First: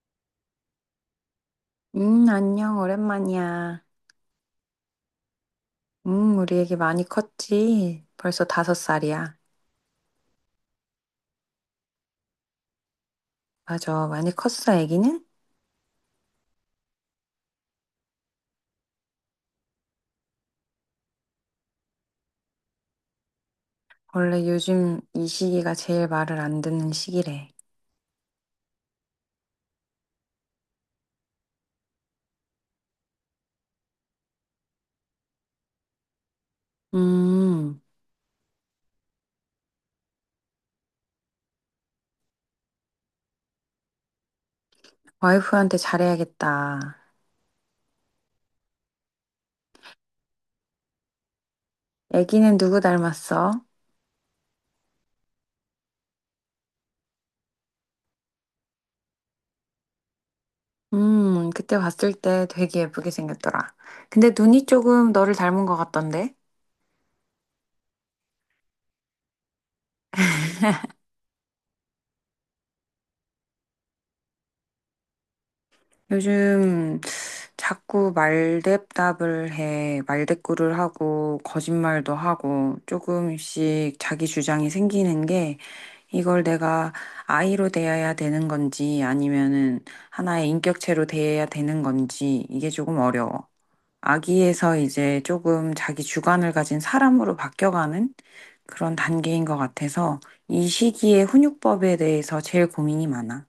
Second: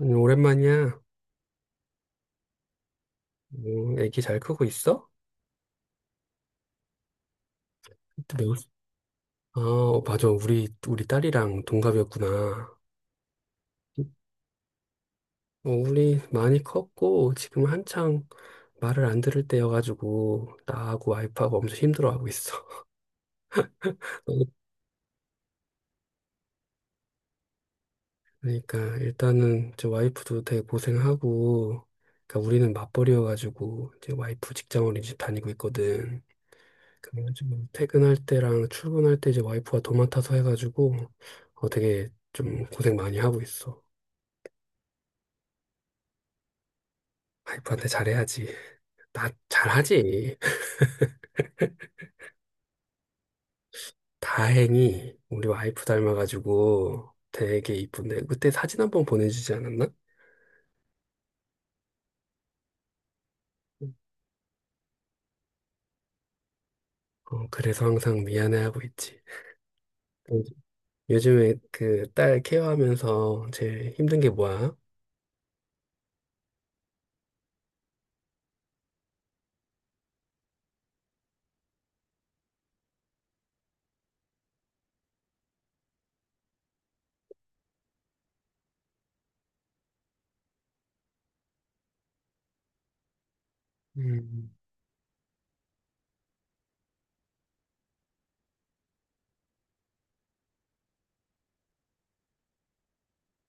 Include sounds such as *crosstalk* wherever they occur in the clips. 아니, 오랜만이야. 안녕, 오랜만이야. 뭐, 애기 잘 크고 있어? 우리 애기 많이 컸지? 또 벌써 매우 다섯 살이야. 맞아. 우리 딸이랑 동갑이었구나. 맞아, 많이 컸어, 애기는? 어, 우리 많이 컸고, 지금 한창 말을 안 들을 때여가지고, 나하고 와이프하고 엄청 힘들어하고 있어. *laughs* 어, 원래 요즘 이 시기가 제일 말을 안 듣는 시기래. 그러니까, 일단은, 저 와이프도 되게 고생하고, 그러니까 우리는 맞벌이여가지고, 이제 와이프 직장린이집 다니고 있거든. 그래서 지 음, 퇴근할 때랑 출근할 때 이제 와이프가 도맡아서 해가지고 되게 좀 고생 많이 하고 있어. 와이프한테 잘해야겠다. 와이프한테 잘해야지. 나 잘하지. *laughs* 애기는 누구 닮았어? 다행히 우리 와이프 닮아가지고 되게 이쁜데 그때 사진 한 번 보내주지 않았나? 그때 봤을 때 되게 예쁘게 생겼더라. 근데 눈이 조금 너를 닮은 것 같던데? 어, 그래서 항상 미안해하고 있지. 음, 요즘에 그 딸 케어하면서 제일 힘든 게 뭐야? 요즘 자꾸 말대답을 해, 말대꾸를 하고, 거짓말도 하고, 조금씩 자기 주장이 생기는 게, 이걸 내가 아이로 대해야 되는 건지, 아니면은 하나의 인격체로 대해야 되는 건지, 이게 조금 어려워. 음, 아기에서 이제 조금 자기 주관을 가진 사람으로 바뀌어가는 그런 단계인 것 같아서, 이 시기에 훈육법에 대해서 제일 고민이 많아.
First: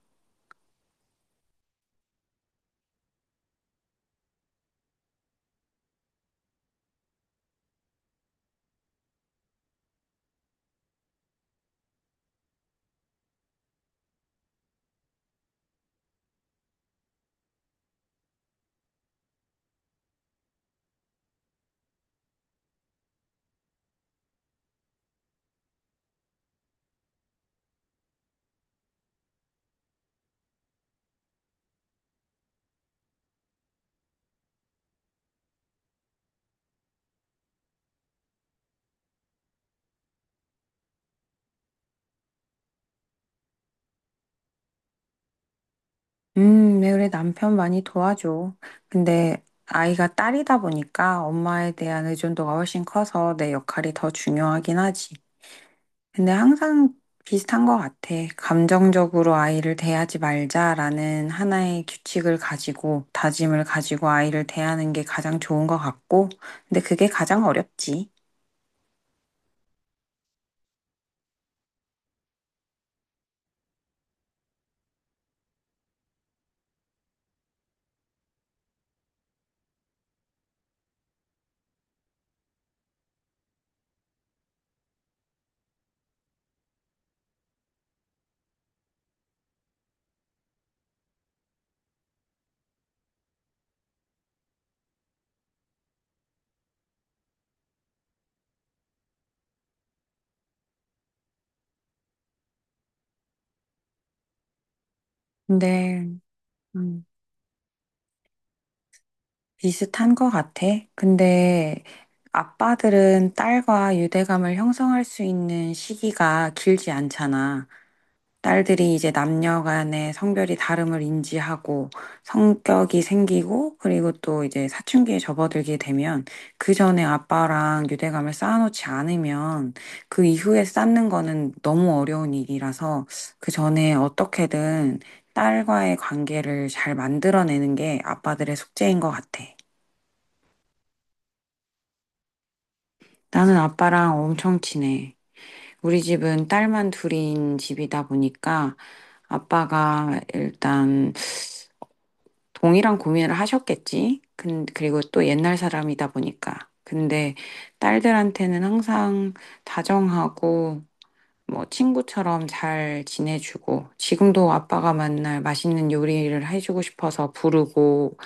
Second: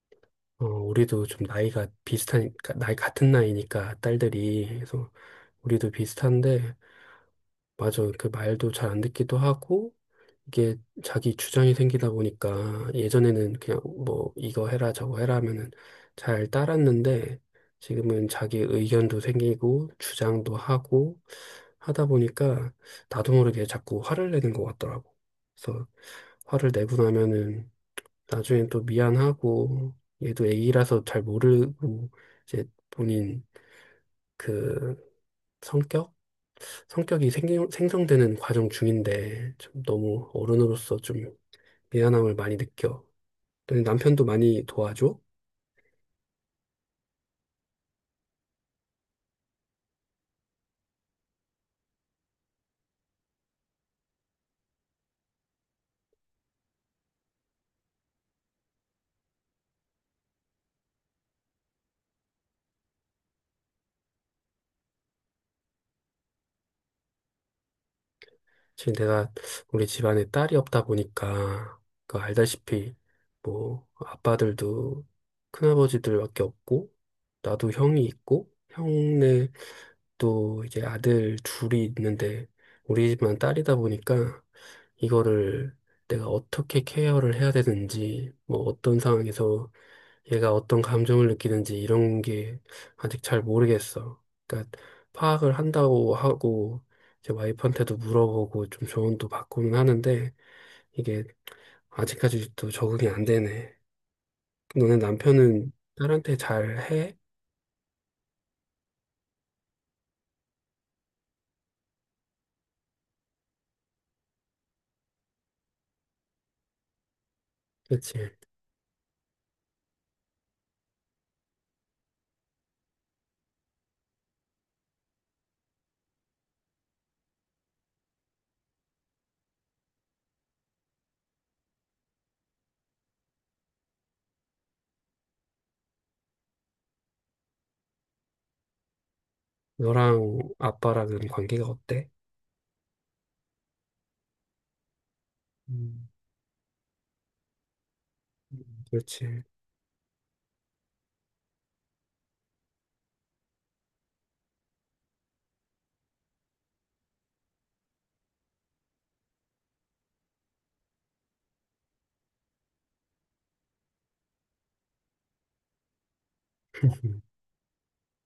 어, 우리도 좀 나이가 비슷하니까, 나이 같은 나이니까 딸들이. 그래서 우리도 비슷한데, 맞아. 그 말도 잘 안 듣기도 하고, 이게 자기 주장이 생기다 보니까 예전에는 그냥 뭐 이거 해라 저거 해라 하면은 잘 따랐는데 지금은 자기 의견도 생기고 주장도 하고 하다 보니까 나도 모르게 자꾸 화를 내는 것 같더라고. 그래서 화를 내고 나면은 나중엔 또 미안하고 얘도 애기라서 잘 모르고 이제 본인 그 성격? 성격이 생성되는 과정 중인데 참 너무 어른으로서 좀 미안함을 많이 느껴. 또 남편도 많이 도와줘. 네, 그래, 남편 많이 도와줘. 근데 아이가 딸이다 보니까 엄마에 대한 의존도가 훨씬 커서 내 역할이 더 중요하긴 하지. 근데 항상 비슷한 것 같아. 감정적으로 아이를 대하지 말자라는 하나의 규칙을 가지고, 다짐을 가지고 아이를 대하는 게 가장 좋은 것 같고, 근데 그게 가장 어렵지. 지금 내가 우리 집안에 딸이 없다 보니까 그 알다시피 뭐 아빠들도 큰아버지들밖에 없고 나도 형이 있고 형네 또 이제 아들 둘이 있는데 우리 집만 딸이다 보니까 이거를 내가 어떻게 케어를 해야 되는지 뭐 어떤 상황에서 얘가 어떤 감정을 느끼는지 이런 게 아직 잘 모르겠어. 그러니까 파악을 한다고 하고 제 와이프한테도 물어보고 좀 조언도 받고는 하는데 이게 아직까지도 적응이 안 되네. 너네 남편은 근데, 딸한테 잘 음, 해? 비슷한 것 같아. 근데 아빠들은 딸과 유대감을 형성할 수 있는 시기가 길지 않잖아. 그렇지. 딸들이 이제 남녀 간의 성별이 다름을 인지하고 성격이 생기고 그리고 또 이제 사춘기에 접어들게 되면 그 전에 아빠랑 유대감을 쌓아놓지 않으면 그 이후에 쌓는 거는 너무 어려운 일이라서 그 전에 어떻게든 딸과의 관계를 잘 만들어내는 게 아빠들의 숙제인 것 같아. 너랑 아빠랑은 관계가 어때? 나는 아빠랑 엄청 친해. 우리 음, 집은 딸만 둘인 집이다 보니까 그렇지. 아빠가 일단 동일한 고민을 하셨겠지. 근 그리고 또 옛날 사람이다 보니까. 근데 딸들한테는 항상 다정하고 뭐 친구처럼 잘 지내주고 지금도 아빠가 만날 맛있는 요리를 해주고 음. 싶어서 부르고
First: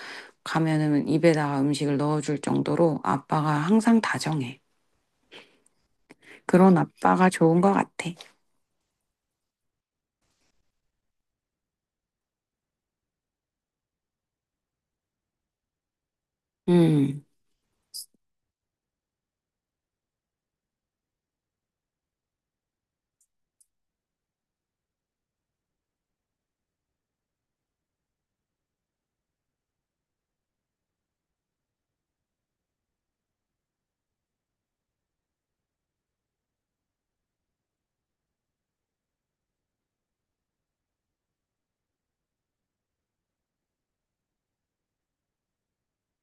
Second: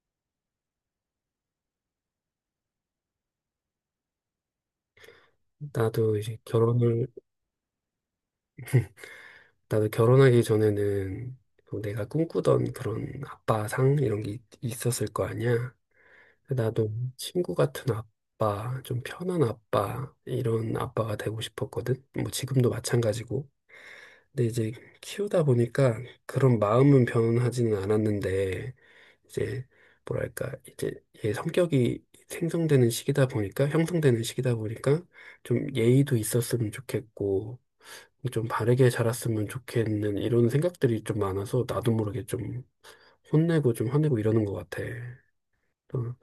가면은 입에다가 음식을 넣어줄 정도로 아빠가 항상 다정해. 나도 이제 그런 결혼을, 아빠가 좋은 것 같아. 나도 결혼하기 전에는 뭐 내가 꿈꾸던 그런 아빠상 이런 게 있었을 거 아니야. 그 나도 음, 친구 같은 아빠, 좀 편한 아빠, 이런 아빠가 되고 싶었거든. 뭐 지금도 마찬가지고. 근데 이제 키우다 보니까 그런 마음은 변하지는 않았는데, 이제 뭐랄까, 이제 얘 성격이 생성되는 시기다 보니까, 형성되는 시기다 보니까, 좀 예의도 있었으면 좋겠고, 좀 바르게 자랐으면 좋겠는 이런 생각들이 좀 많아서 나도 모르게 좀 혼내고 좀 화내고 이러는 것 같아. 또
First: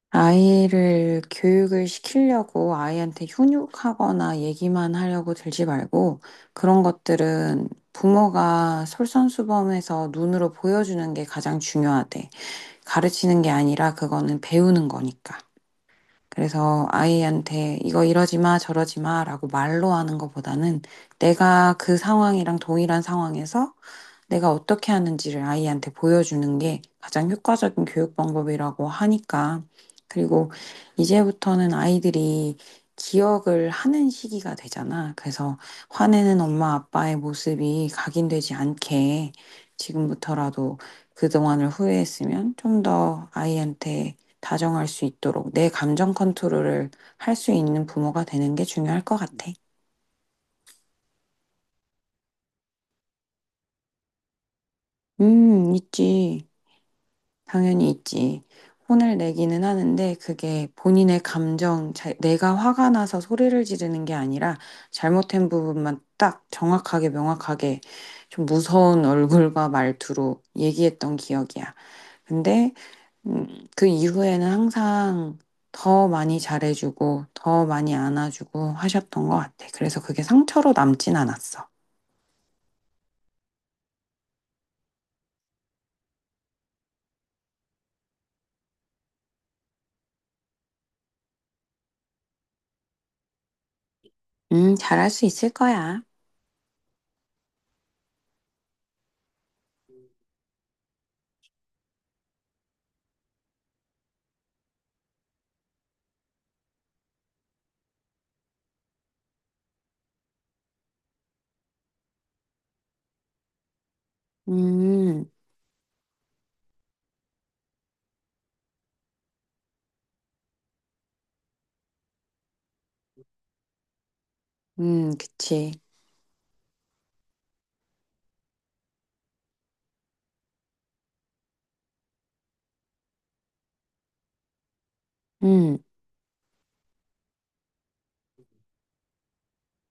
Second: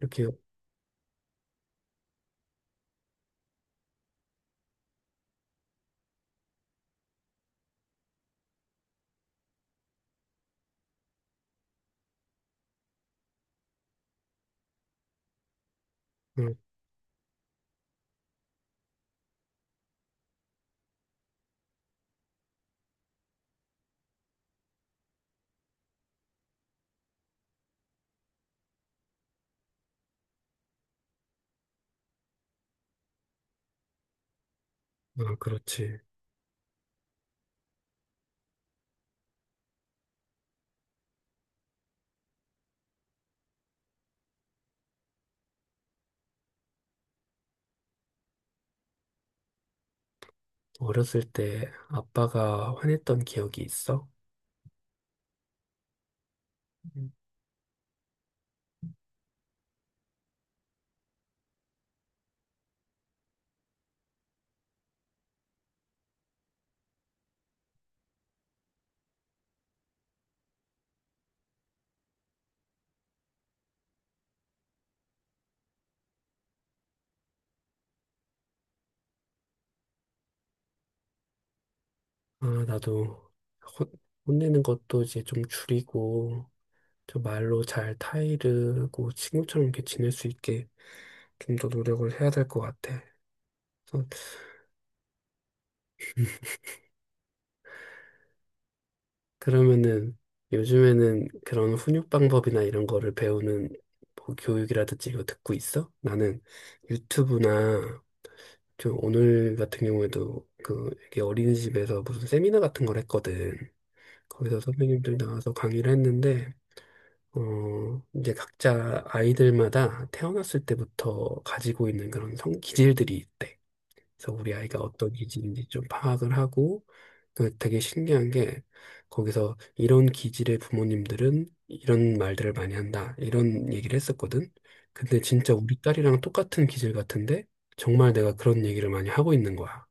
이렇게 아이를 교육을 시키려고 아이한테 훈육하거나 얘기만 하려고 들지 말고 그런 것들은 부모가 솔선수범해서 눈으로 보여주는 게 가장 중요하대. 가르치는 게 아니라 그거는 배우는 거니까. 어, 그래서 아이한테 이거 이러지 마, 저러지 마 라고 말로 하는 것보다는 내가 그 상황이랑 동일한 상황에서 내가 어떻게 하는지를 아이한테 보여주는 게 가장 효과적인 교육 방법이라고 하니까. 그리고 이제부터는 아이들이 기억을 하는 시기가 되잖아. 아, 그래서 그렇지. 화내는 엄마 아빠의 모습이 각인되지 않게 지금부터라도 그동안을 후회했으면 좀 더 아이한테 다정할 수 있도록 내 감정 컨트롤을 할 수 있는 부모가 되는 게 중요할 것 같아. 어렸을 때 아빠가 화냈던 기억이 있어? 있지. 음. 당연히 있지. 혼을 내기는 하는데 그게 본인의 감정, 내가 화가 나서 소리를 지르는 게 아니라 잘못된 부분만 딱 정확하게 명확하게 좀 무서운 *laughs* 얼굴과 말투로 얘기했던 기억이야. 근데 그 이후에는 항상 더 많이 잘해주고 더 많이 안아주고 하셨던 것 같아. 그래서 그게 상처로 남진 않았어. 아, 나도 혼, 혼내는 것도 이제 좀 줄이고, 저 말로 잘 타이르고 친구처럼 이렇게 지낼 수 있게 좀 더 노력을 해야 될 것 같아. 그래서 잘할 수 있을 거야. 그러면은 요즘에는 그런 훈육 방법이나 이런 거를 배우는 뭐 교육이라든지 이거 듣고 있어? 나는 유튜브나 좀 오늘 같은 경우에도 그 이게 어린이집에서 무슨 세미나 같은 걸 했거든. 거기서 선배님들 음, 나와서 강의를 했는데, 어, 이제 각자 아이들마다 태어났을 때부터 가지고 있는 그런 성 기질들이 있대. 그래서 우리 아이가 어떤 기질인지 그치. 좀 파악을 하고, 그 되게 신기한 게, 거기서 이런 기질의 부모님들은 이런 말들을 많이 한다. 이런 얘기를 했었거든. 근데 진짜 음, 우리 딸이랑 똑같은 기질 같은데, 정말 내가 그런 얘기를 많이 하고 있는 거야.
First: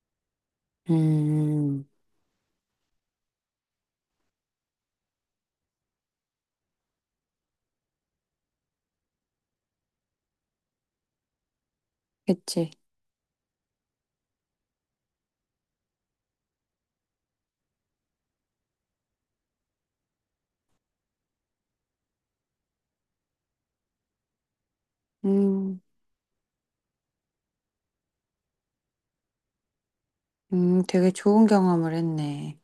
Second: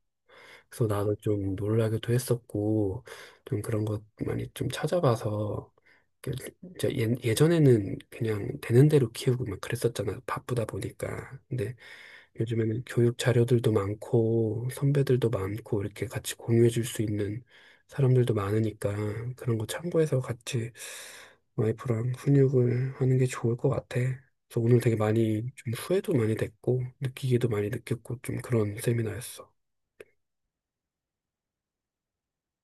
그래서 나도 좀 음, 놀라기도 했었고, 좀 그런 것 많이 좀 찾아봐서 그 저 예전에는 그냥 되는 대로 키우고 막 그랬었잖아. 바쁘다 보니까. 근데 그치. 요즘에는 교육 자료들도 많고 선배들도 많고 이렇게 같이 공유해 줄 수 있는 사람들도 많으니까 그런 거 참고해서 같이 와이프랑 훈육을 하는 게 좋을 것 같아. 그래서 오늘 되게 많이 좀 음, 후회도 많이 됐고 느끼기도 많이 느꼈고 좀 그런 세미나였어. 되게 좋은 경험을 했네.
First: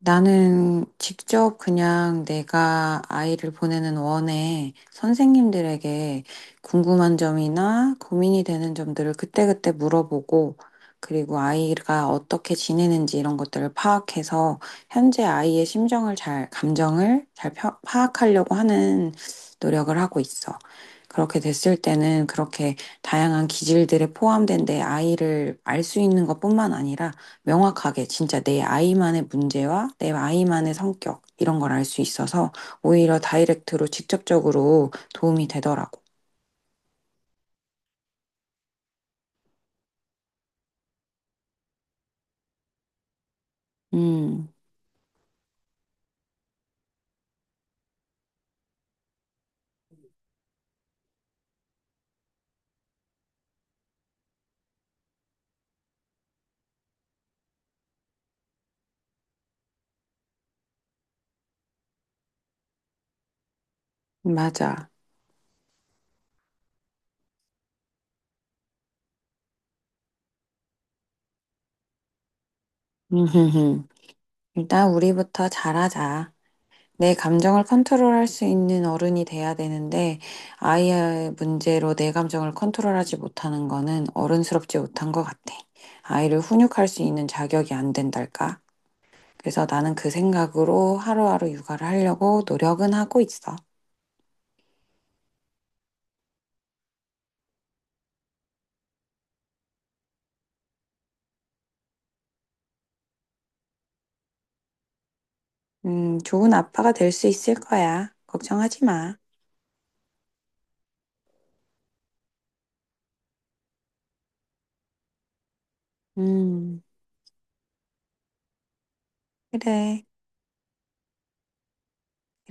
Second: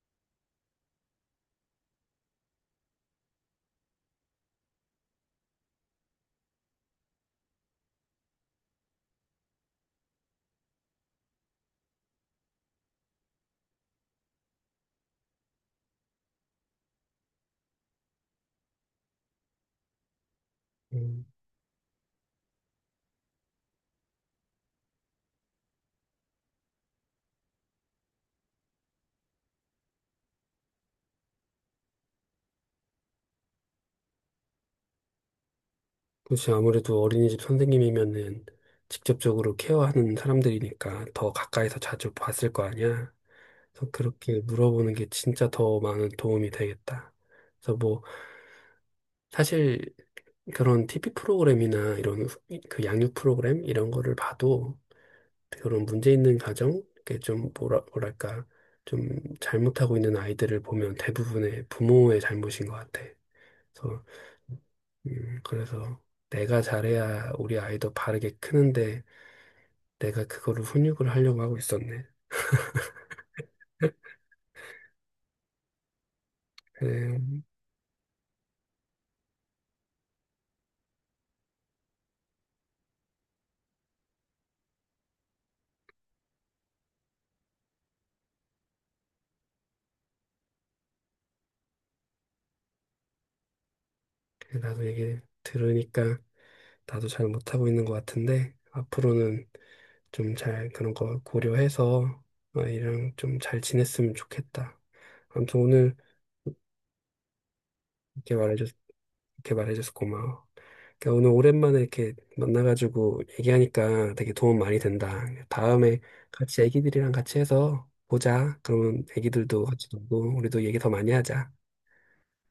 나는 직접 그냥 내가 아이를 보내는 원에 선생님들에게 궁금한 점이나 고민이 되는 점들을 그때그때 물어보고, 그리고 아이가 어떻게 지내는지 이런 것들을 파악해서 현재 아이의 심정을 잘, 감정을 잘 파악하려고 하는 노력을 하고 있어. 음. 그렇게 됐을 때는 그렇게 다양한 기질들에 포함된 내 아이를 알 수 있는 것뿐만 아니라 명확하게 진짜 내 아이만의 문제와 내 아이만의 성격 이런 걸 알 수 있어서 오히려 다이렉트로 직접적으로 도움이 되더라고. 그렇지. 아무래도 어린이집 선생님이면은 직접적으로 케어하는 사람들이니까 더 가까이서 자주 봤을 거 아니야. 그래서 그렇게 음, 물어보는 게 진짜 더 많은 도움이 되겠다. 그래서 뭐 사실 그런 TV 프로그램이나 이런 그 양육 프로그램 이런 거를 봐도 그런 문제 있는 가정, 이렇게 좀 뭐라 뭐랄까 좀 잘못하고 있는 아이들을 보면 대부분의 부모의 잘못인 것 같아. 그래서 맞아. 그래서 내가 잘해야 우리 아이도 바르게 크는데 내가 그거를 훈육을 하려고 하고 있었네. 음흠흠. 일단 우리부터 잘하자. 내 그래, 감정을 컨트롤할 수 있는 어른이 돼야 되는데 아이의 문제로 내 감정을 컨트롤하지 못하는 거는 어른스럽지 못한 것 같아. 아이를 훈육할 수 있는 자격이 안 된달까? 그래서 나는 그 생각으로 하루하루 육아를 하려고 노력은 하고 있어. 그래, 나도 얘기 들으니까 나도 잘 못하고 있는 것 같은데 앞으로는 좀 잘 그런 거 고려해서 아이랑 좀 잘 지냈으면 좋겠다. 아무튼 오늘 좋은 아빠가 될 수 있을 거야. 이렇게 말해줘서 걱정하지 마. 개발해줘서 고마워. 그러니까 오늘 오랜만에 이렇게 만나가지고 얘기하니까 되게 도움 많이 된다. 다음에 같이 음, 애기들이랑 같이 해서 보자. 그러면 애기들도 같이 그래, 놀고 우리도 얘기 더 많이 하자.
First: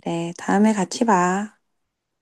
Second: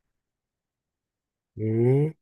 그래. 다음에 같이 봐. 음.